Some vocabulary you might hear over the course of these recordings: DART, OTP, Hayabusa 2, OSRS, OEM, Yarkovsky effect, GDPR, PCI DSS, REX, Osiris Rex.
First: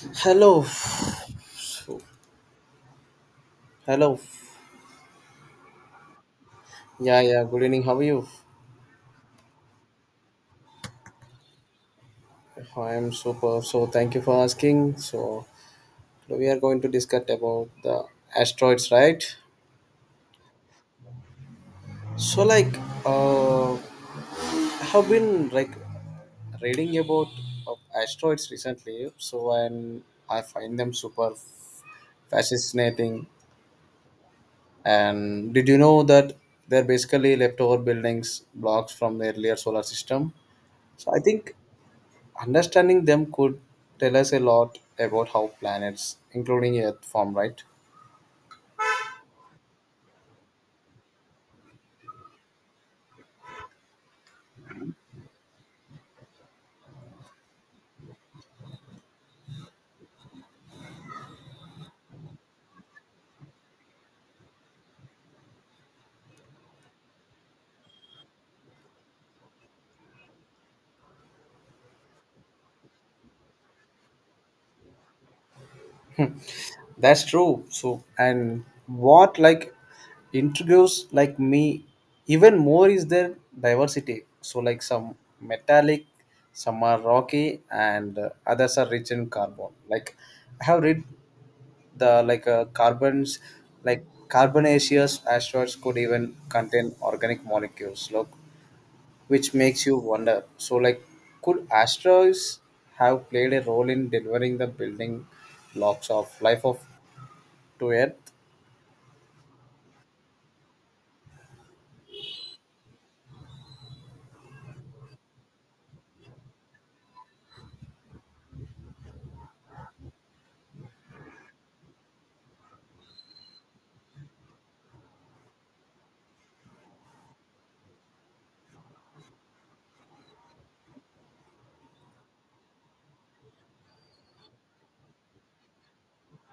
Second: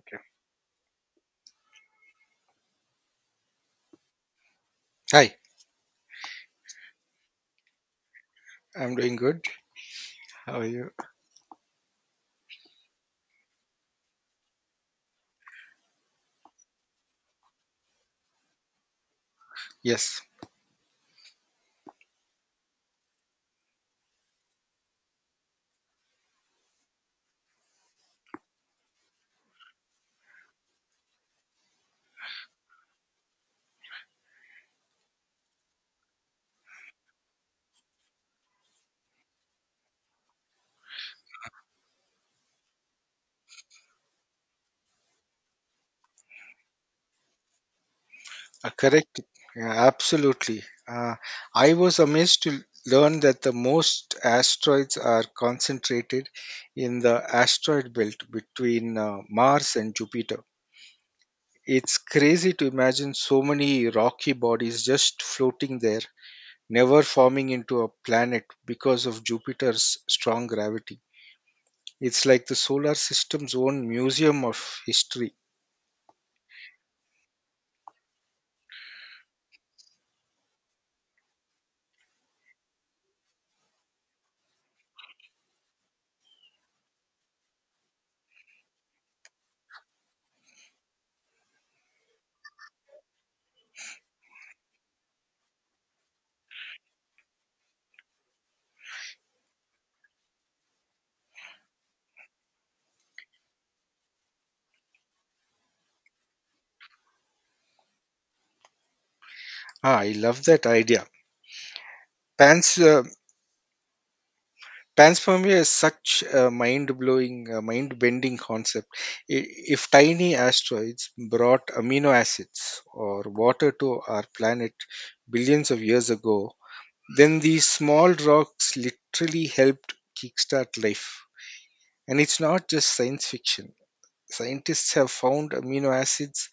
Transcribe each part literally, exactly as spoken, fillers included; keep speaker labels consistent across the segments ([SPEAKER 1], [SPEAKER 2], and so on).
[SPEAKER 1] Okay.
[SPEAKER 2] Hello. So, hello.
[SPEAKER 1] Hi,
[SPEAKER 2] Yeah, yeah. Good evening. How are you?
[SPEAKER 1] I'm doing good. How are you?
[SPEAKER 2] I am super. So, thank you for asking. So, we are going to discuss about the asteroids, right?
[SPEAKER 1] Yes,
[SPEAKER 2] So, like, uh, I have been like reading about uh, asteroids recently. So, and I find them super fascinating. And did you know that they're basically leftover buildings blocks from the earlier solar system? So, I think understanding them could tell us a lot about how planets including earth form, right?
[SPEAKER 1] uh, correct. Yeah, absolutely. Uh, I was amazed to learn that the most asteroids are concentrated in the asteroid belt between uh, Mars and Jupiter. It's crazy to imagine so many rocky bodies just floating there, never forming into a planet because of Jupiter's strong gravity. It's like the solar system's own museum of history.
[SPEAKER 2] That's true. So and what like intrigues like me even more is their diversity. So, like, some metallic, some are rocky, and uh, others are rich in carbon. like I have read the like uh, carbons like carbonaceous asteroids could even contain organic molecules, look, which makes you wonder. So, like, could asteroids have played a role in delivering the building blocks of life of to Earth?
[SPEAKER 1] Ah, I love that idea. Pans, uh, Panspermia is such a mind-blowing, uh, mind-bending concept. I- If tiny asteroids brought amino acids or water to our planet billions of years ago, then these small rocks literally helped kickstart life. And it's not just science fiction. Scientists have found amino acids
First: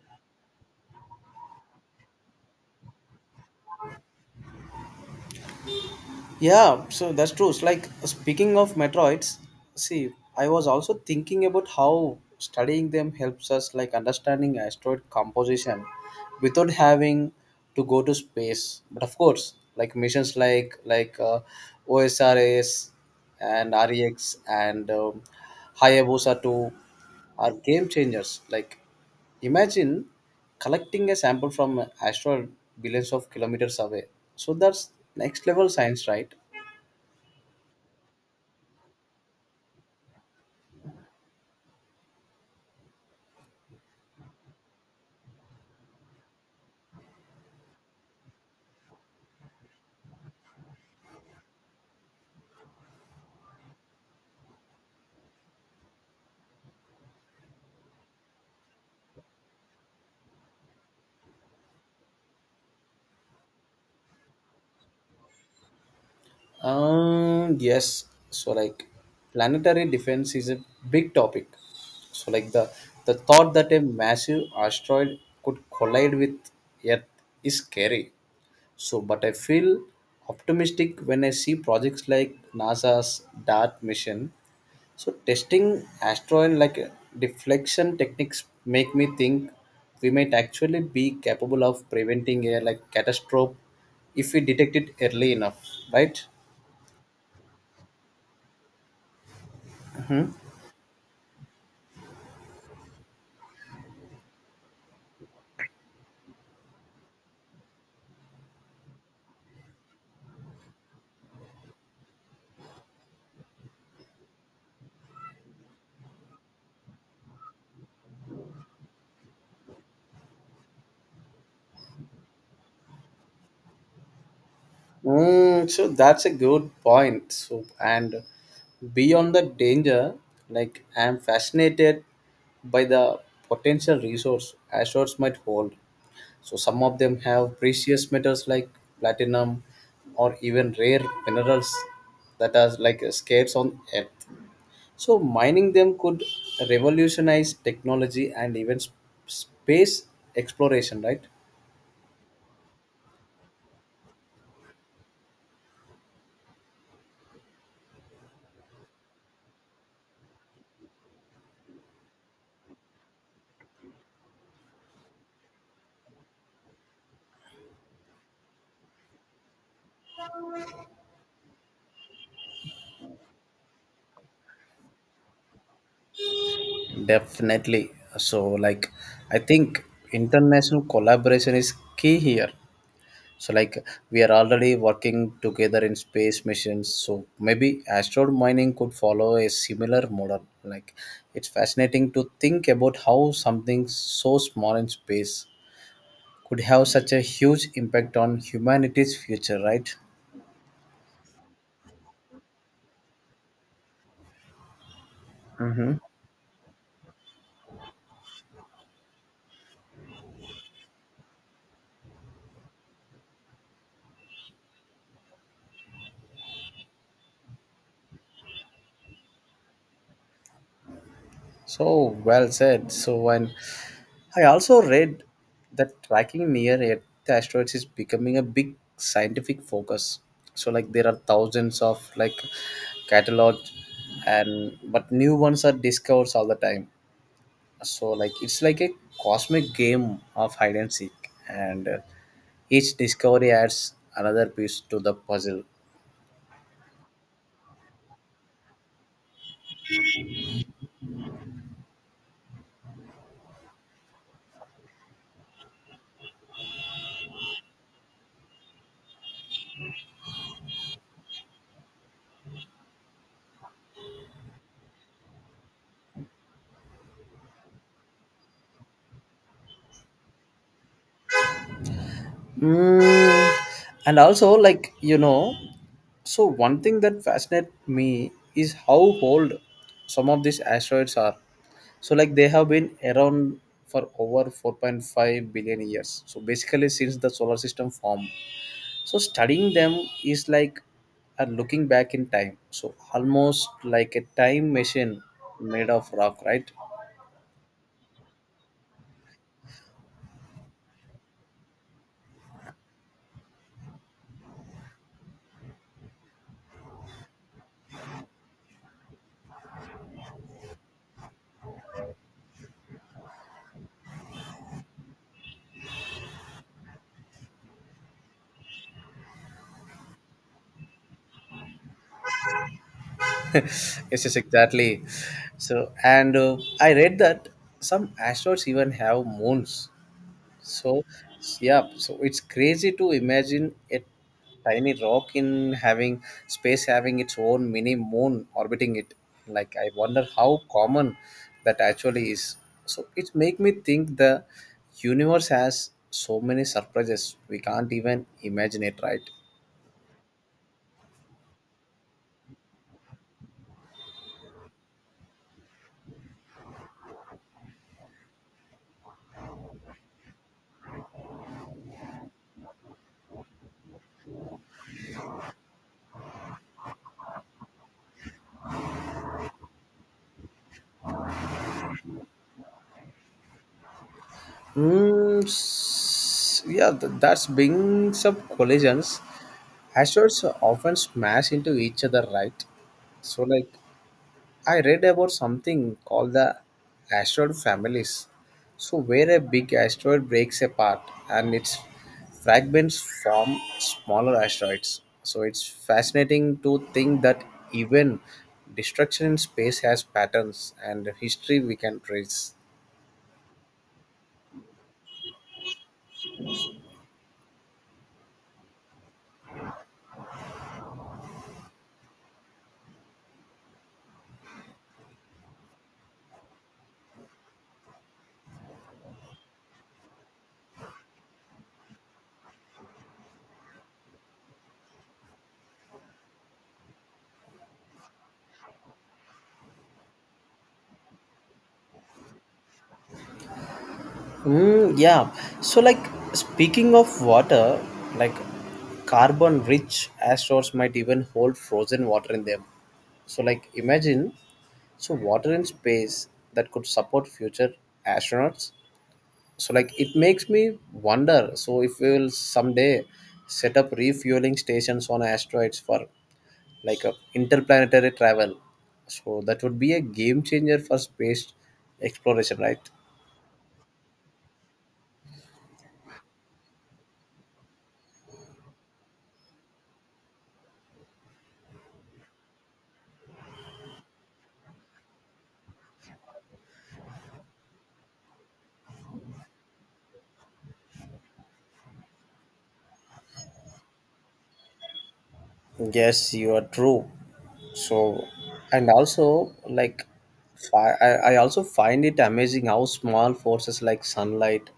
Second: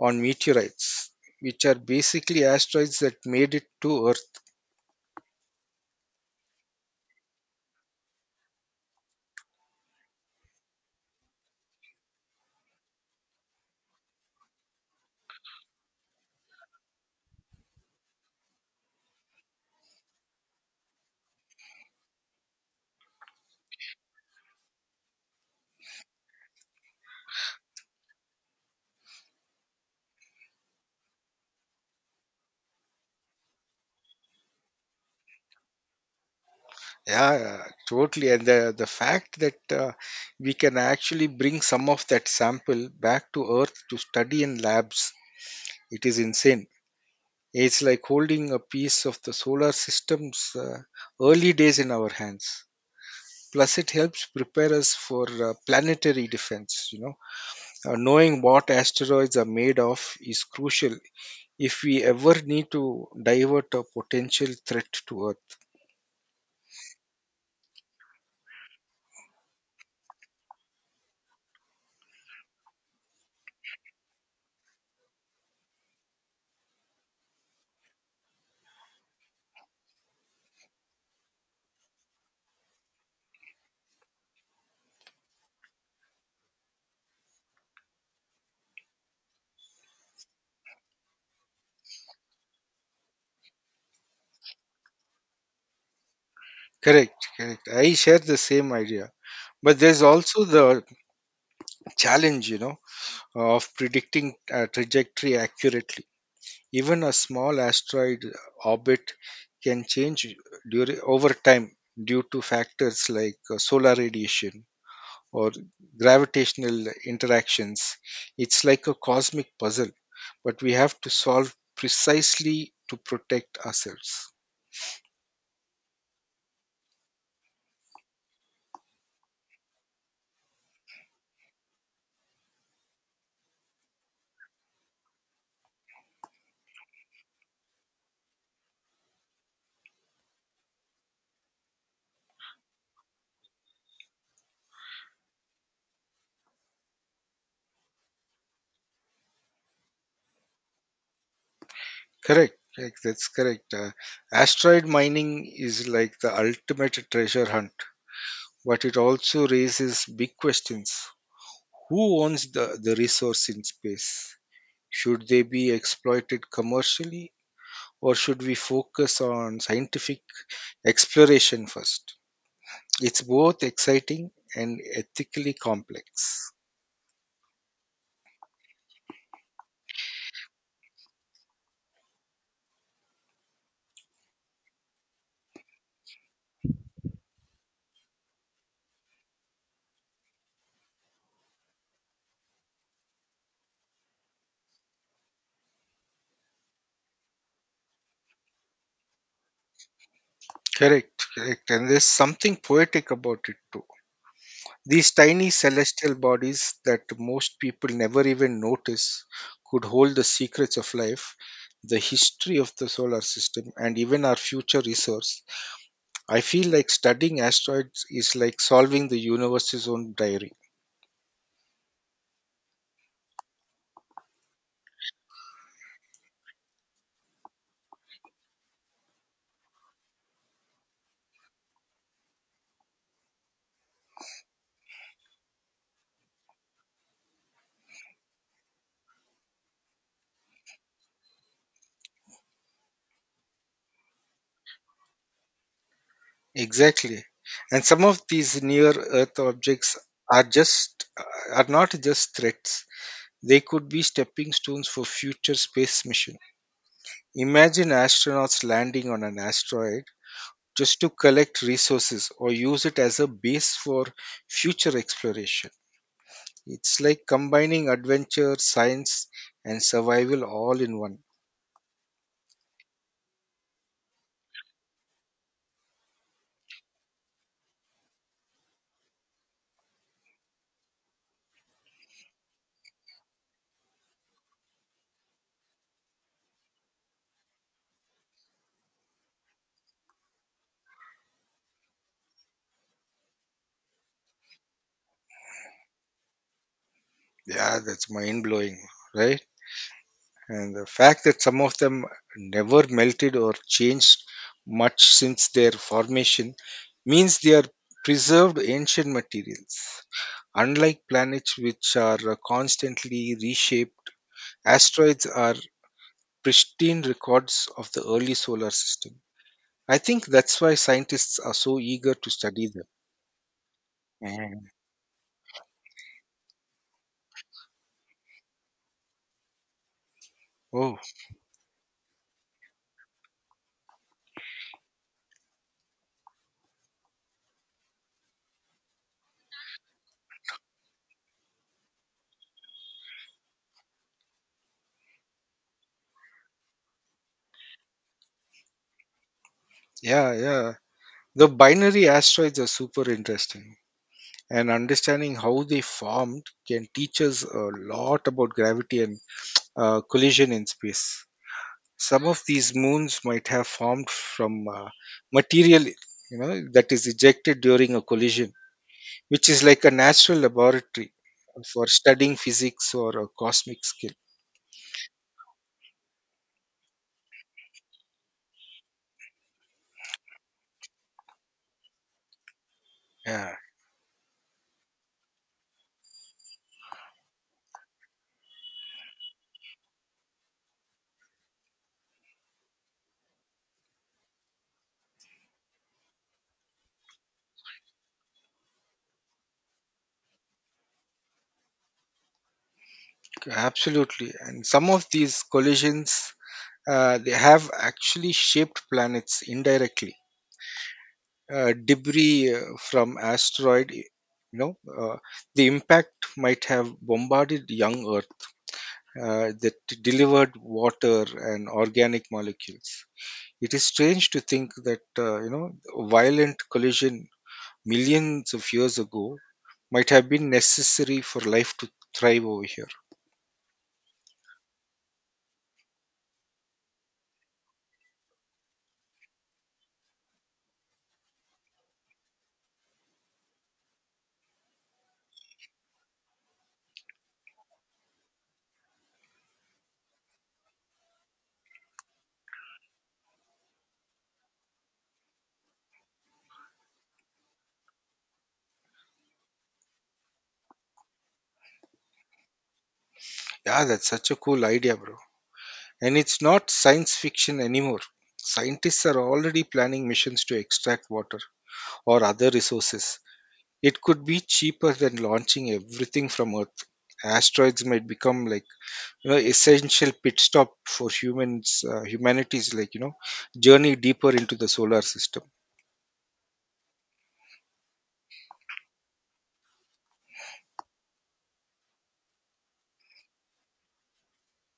[SPEAKER 1] on meteorites, which are basically asteroids that made it to Earth.
[SPEAKER 2] Yeah, so that's true. It's like, speaking of Metroids, see, I was also thinking about how studying them helps us like understanding asteroid composition without having to go to space. But of course, like missions like like uh, O S R S and REX, and um, Hayabusa two, are game changers. Like, imagine collecting a sample from an asteroid billions of kilometers away. So that's next level science, right?
[SPEAKER 1] Yeah, totally. And the, the fact that uh, we can actually bring some of that sample back to Earth to study in labs, it is insane. It's like holding a piece of the solar system's uh, early days in our hands. Plus, it helps prepare us for uh, planetary defense. You know, uh, knowing what asteroids are made of is crucial if we ever need to divert a potential threat to Earth.
[SPEAKER 2] Um, yes. So like planetary defense is a big topic. So like the the thought that a massive asteroid could collide with Earth is scary. So but I feel optimistic when I see projects like NASA's DART mission. So testing asteroid like deflection techniques make me think we might actually be capable of preventing a like catastrophe if we detect it early enough, right?
[SPEAKER 1] Correct, correct. I share the same idea. But there's also the challenge, you know, of predicting a trajectory accurately. Even a small asteroid uh, orbit can change during, over time due to factors like uh, solar radiation or gravitational interactions. It's like a cosmic puzzle, but we have to solve precisely to protect ourselves.
[SPEAKER 2] Mm, so that's a good point. So and beyond the danger, like I'm fascinated by the potential resource asteroids might hold. So some of them have precious metals like platinum or even rare minerals that are like scarce on Earth. So mining them could revolutionize technology and even sp- space exploration, right?
[SPEAKER 1] Correct. Correct, that's correct. Uh, asteroid mining is like the ultimate treasure hunt, but it also raises big questions. Who owns the, the resource in space? Should they be exploited commercially, or should we focus on scientific exploration first? It's both exciting and ethically complex.
[SPEAKER 2] Definitely. So, like, I think international collaboration is key here. So, like, we are already working together in space missions. So, maybe asteroid mining could follow a similar model. Like, it's fascinating to think about how something so small in space could have such a huge impact on humanity's future, right?
[SPEAKER 1] Correct, correct. And there's something poetic about it too. These tiny
[SPEAKER 2] Mm-hmm.
[SPEAKER 1] celestial bodies that most people never even notice could hold the secrets of life, the history of the solar system, and even our future resource. I feel like studying asteroids is like solving the universe's own diary.
[SPEAKER 2] So well said. So, and I also read that tracking near Earth asteroids is becoming a big scientific focus. So like there are thousands of like catalog and but new ones are discovered all the time. So like it's like a cosmic game of hide and seek, and uh, each discovery adds another piece to the puzzle.
[SPEAKER 1] Exactly. And some of these near Earth objects are just are not just threats. They could be stepping stones for future space missions. Imagine astronauts landing on an asteroid just to collect resources or use it as a base for future exploration. It's like combining adventure, science, and survival all in one.
[SPEAKER 2] Mm, and also, like, you know, so one thing that fascinates me is how old some of these asteroids are. So, like, they have been around for over four point five billion years. So, basically, since the solar system formed. So, studying them is like uh, looking back in time. So, almost like a time machine made of rock, right?
[SPEAKER 1] Yeah, that's mind blowing, right? And the fact that some of them never melted or changed much since their formation means they are preserved ancient materials. Unlike planets which are uh, constantly reshaped, asteroids are pristine records of the early solar system. I think that's why scientists are so eager to study them.
[SPEAKER 2] Yes, yes,
[SPEAKER 1] And
[SPEAKER 2] exactly. So, and uh, I read that some asteroids even have moons.
[SPEAKER 1] oh,
[SPEAKER 2] So, yeah, so it's crazy to imagine a tiny rock in having space having its own mini moon orbiting it. Like, I wonder how common that actually is. So, it make me think the universe has so many surprises we can't even imagine it, right?
[SPEAKER 1] yeah, yeah. The binary asteroids are super interesting, and understanding how they formed can teach us a lot about gravity and uh, collision in space. Some of these moons might have formed from uh, material, you know, that is ejected during a collision, which is like a natural laboratory for studying physics or a cosmic skill.
[SPEAKER 2] Mm, s- yeah, th- that's being some collisions. Asteroids often smash into each other, right? So,
[SPEAKER 1] Yeah.
[SPEAKER 2] like, I read about something called the asteroid families. So, where a big asteroid breaks apart and its fragments form smaller asteroids. So, it's fascinating to think that even destruction in space has patterns and history we can trace.
[SPEAKER 1] Absolutely, and some of these collisions uh, they have actually shaped planets indirectly. Uh, debris uh, from asteroid, you know, uh, the impact might have bombarded young Earth uh, that delivered water and organic molecules. It is strange to think that uh, you know a violent collision millions of years ago might have been necessary for life to thrive over here.
[SPEAKER 2] Mm, yeah. So, like, speaking of water, like, carbon rich asteroids might even hold frozen water in them. So, like, imagine, so water in space that could support future astronauts. So, like, it makes me wonder. So, if we will someday set up refueling stations on asteroids for like a interplanetary travel, so that would be a game changer for space exploration, right?
[SPEAKER 1] Yeah, that's such a cool idea, bro. And it's not science fiction anymore. Scientists are already planning missions to extract water or other resources. It could be cheaper than launching everything from Earth. Asteroids might become like you know essential pit stop for humans uh, humanity's like you know journey deeper into the solar system.
[SPEAKER 2] Yes, you are true. So, and also like, fi- I, I also find it amazing how small forces like sunlight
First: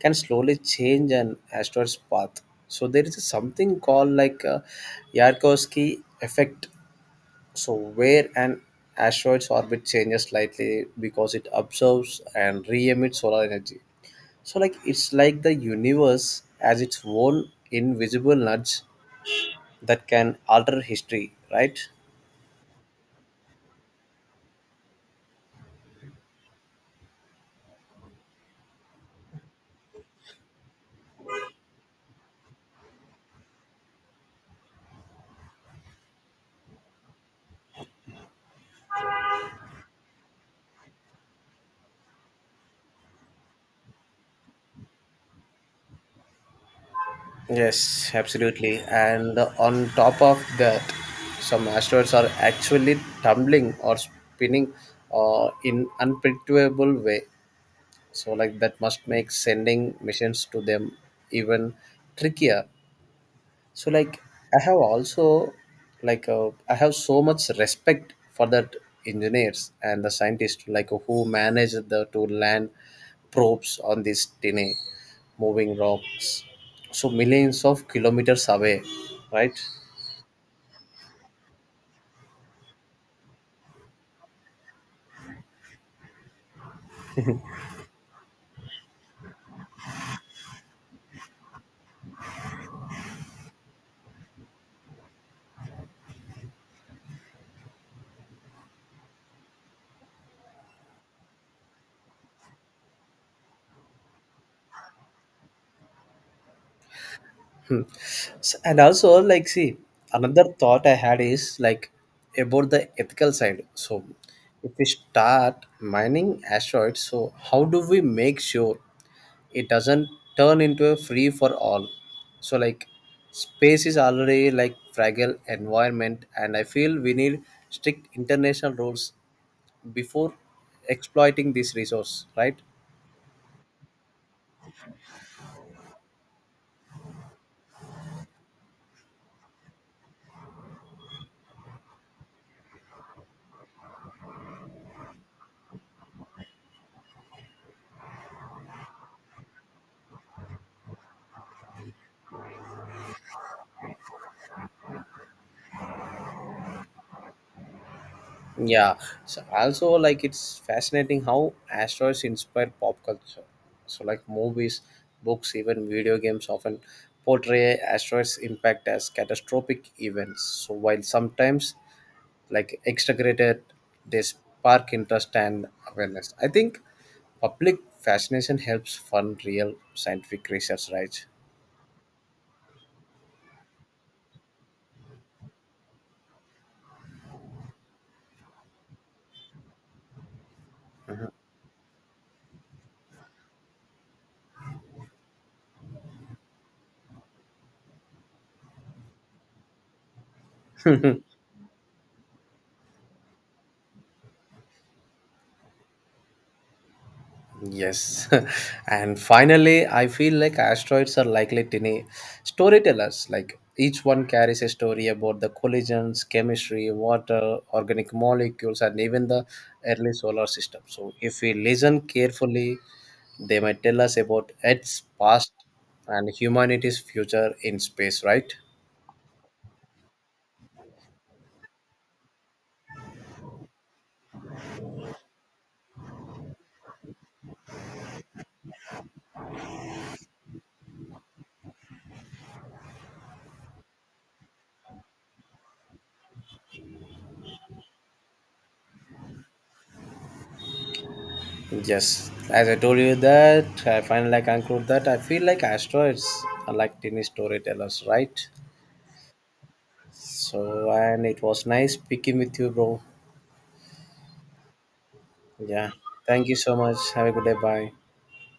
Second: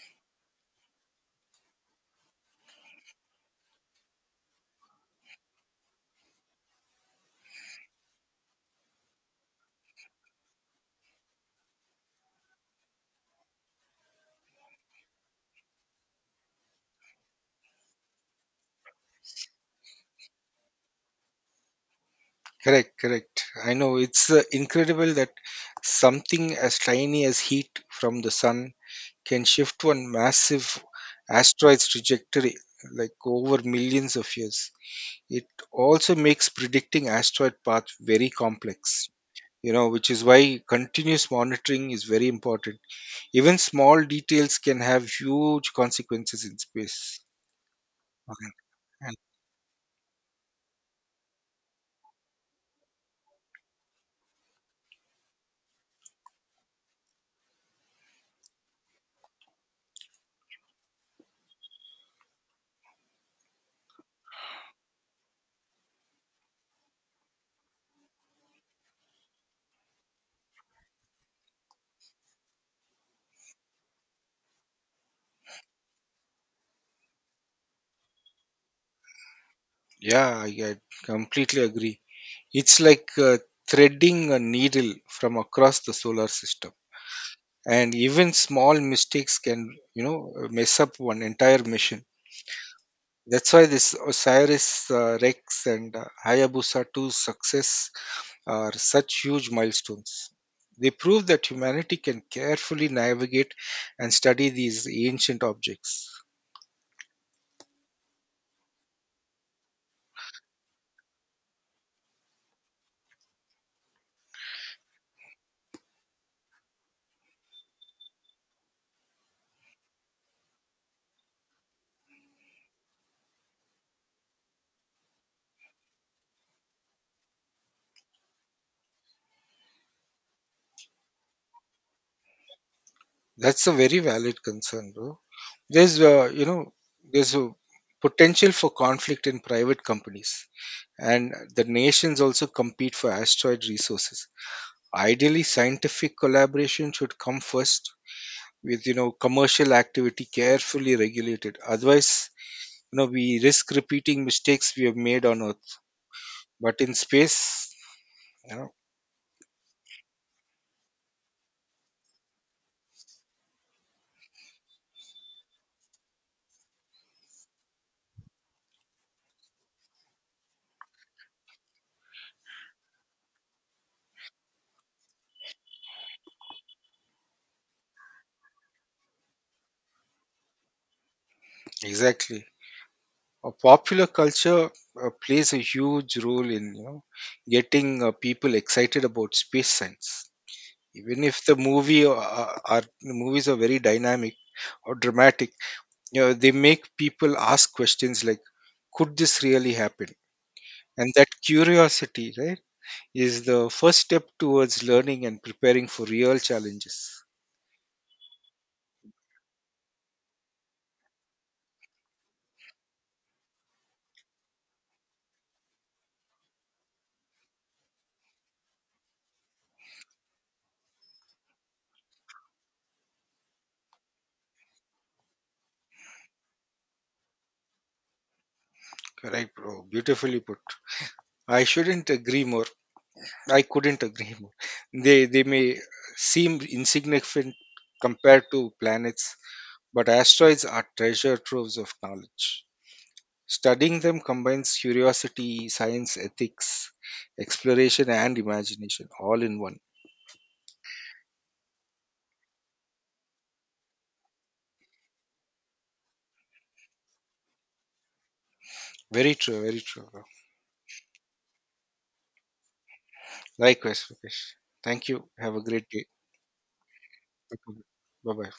[SPEAKER 2] can slowly change an asteroid's path. So there is something called like uh, Yarkovsky effect. So where an asteroid's orbit changes slightly because it absorbs and re-emits solar energy. So like it's like the universe has its own invisible nudge that can alter history, right?
[SPEAKER 1] Correct, correct. I know it's uh, incredible that something as tiny as heat from the sun can shift one massive asteroid's trajectory like over millions of years. It also makes predicting asteroid path very complex, you know, which is why continuous monitoring is very important. Even small details can have huge consequences in space.
[SPEAKER 2] Yes,
[SPEAKER 1] Okay.
[SPEAKER 2] absolutely.
[SPEAKER 1] And
[SPEAKER 2] And on top of that, some asteroids are actually tumbling or spinning uh, in unpredictable way. So like that must make sending missions to them even trickier. So like i have also like uh, i have so much respect for that engineers and the scientists like who manage the to land probes on these tiny moving rocks so millions of kilometers away, right?
[SPEAKER 1] yeah, I, I completely agree. It's like uh, threading a needle from across the solar system, and even small mistakes can you know mess up one entire mission. That's why this Osiris uh, Rex and uh, Hayabusa two's success are such huge milestones. They prove that humanity can carefully navigate and study these ancient objects.
[SPEAKER 2] Hmm. S- and also like see another thought I had is like about the ethical side. So if we start mining asteroids, so how do we make sure it doesn't turn into a free for all? So like space is already like fragile environment and I feel we need strict international rules before exploiting this resource, right?
[SPEAKER 1] That's a very valid concern, bro. There's, uh, you know, there's a potential for conflict in private companies, and the nations also compete for asteroid resources. Ideally, scientific collaboration should come first with you know commercial activity carefully regulated, otherwise you know we risk repeating mistakes we have made on earth but in space you know.
[SPEAKER 2] Yeah, so also like it's fascinating how asteroids inspire pop culture. So like movies, books, even video games often portray asteroids impact as catastrophic events. So while sometimes like extracted, they spark interest and awareness. I think public fascination helps fund real scientific research, right?
[SPEAKER 1] Exactly. A popular culture uh, plays a huge role in you know getting uh, people excited about space science, even if the movie uh, uh, are movies are very dynamic or dramatic, you know they make people ask questions like could this really happen, and that curiosity, right, is the first step towards learning and preparing for real challenges.
[SPEAKER 2] Yes. And finally, I feel like asteroids are likely tiny storytellers. Like each one carries a story about the collisions, chemistry, water, organic molecules, and even the early solar system. So, if we listen carefully, they might tell us about Earth's past and humanity's future in space, right?
[SPEAKER 1] Correct, bro. Beautifully put. I shouldn't agree more. I couldn't agree more. They they may seem insignificant compared to planets, but asteroids are treasure troves of knowledge. Studying them combines curiosity, science, ethics, exploration, and imagination all in one.
[SPEAKER 2] Yes, as I told you that, I finally conclude that I feel like asteroids are like tiny storytellers, right?
[SPEAKER 1] Very true, very true. Bro.
[SPEAKER 2] So, and it was nice speaking with you, bro.
[SPEAKER 1] Likewise, Rakesh. Thank you. Have a great
[SPEAKER 2] Yeah.
[SPEAKER 1] day.
[SPEAKER 2] Thank you so much. Have a good day. Bye.
[SPEAKER 1] Bye bye.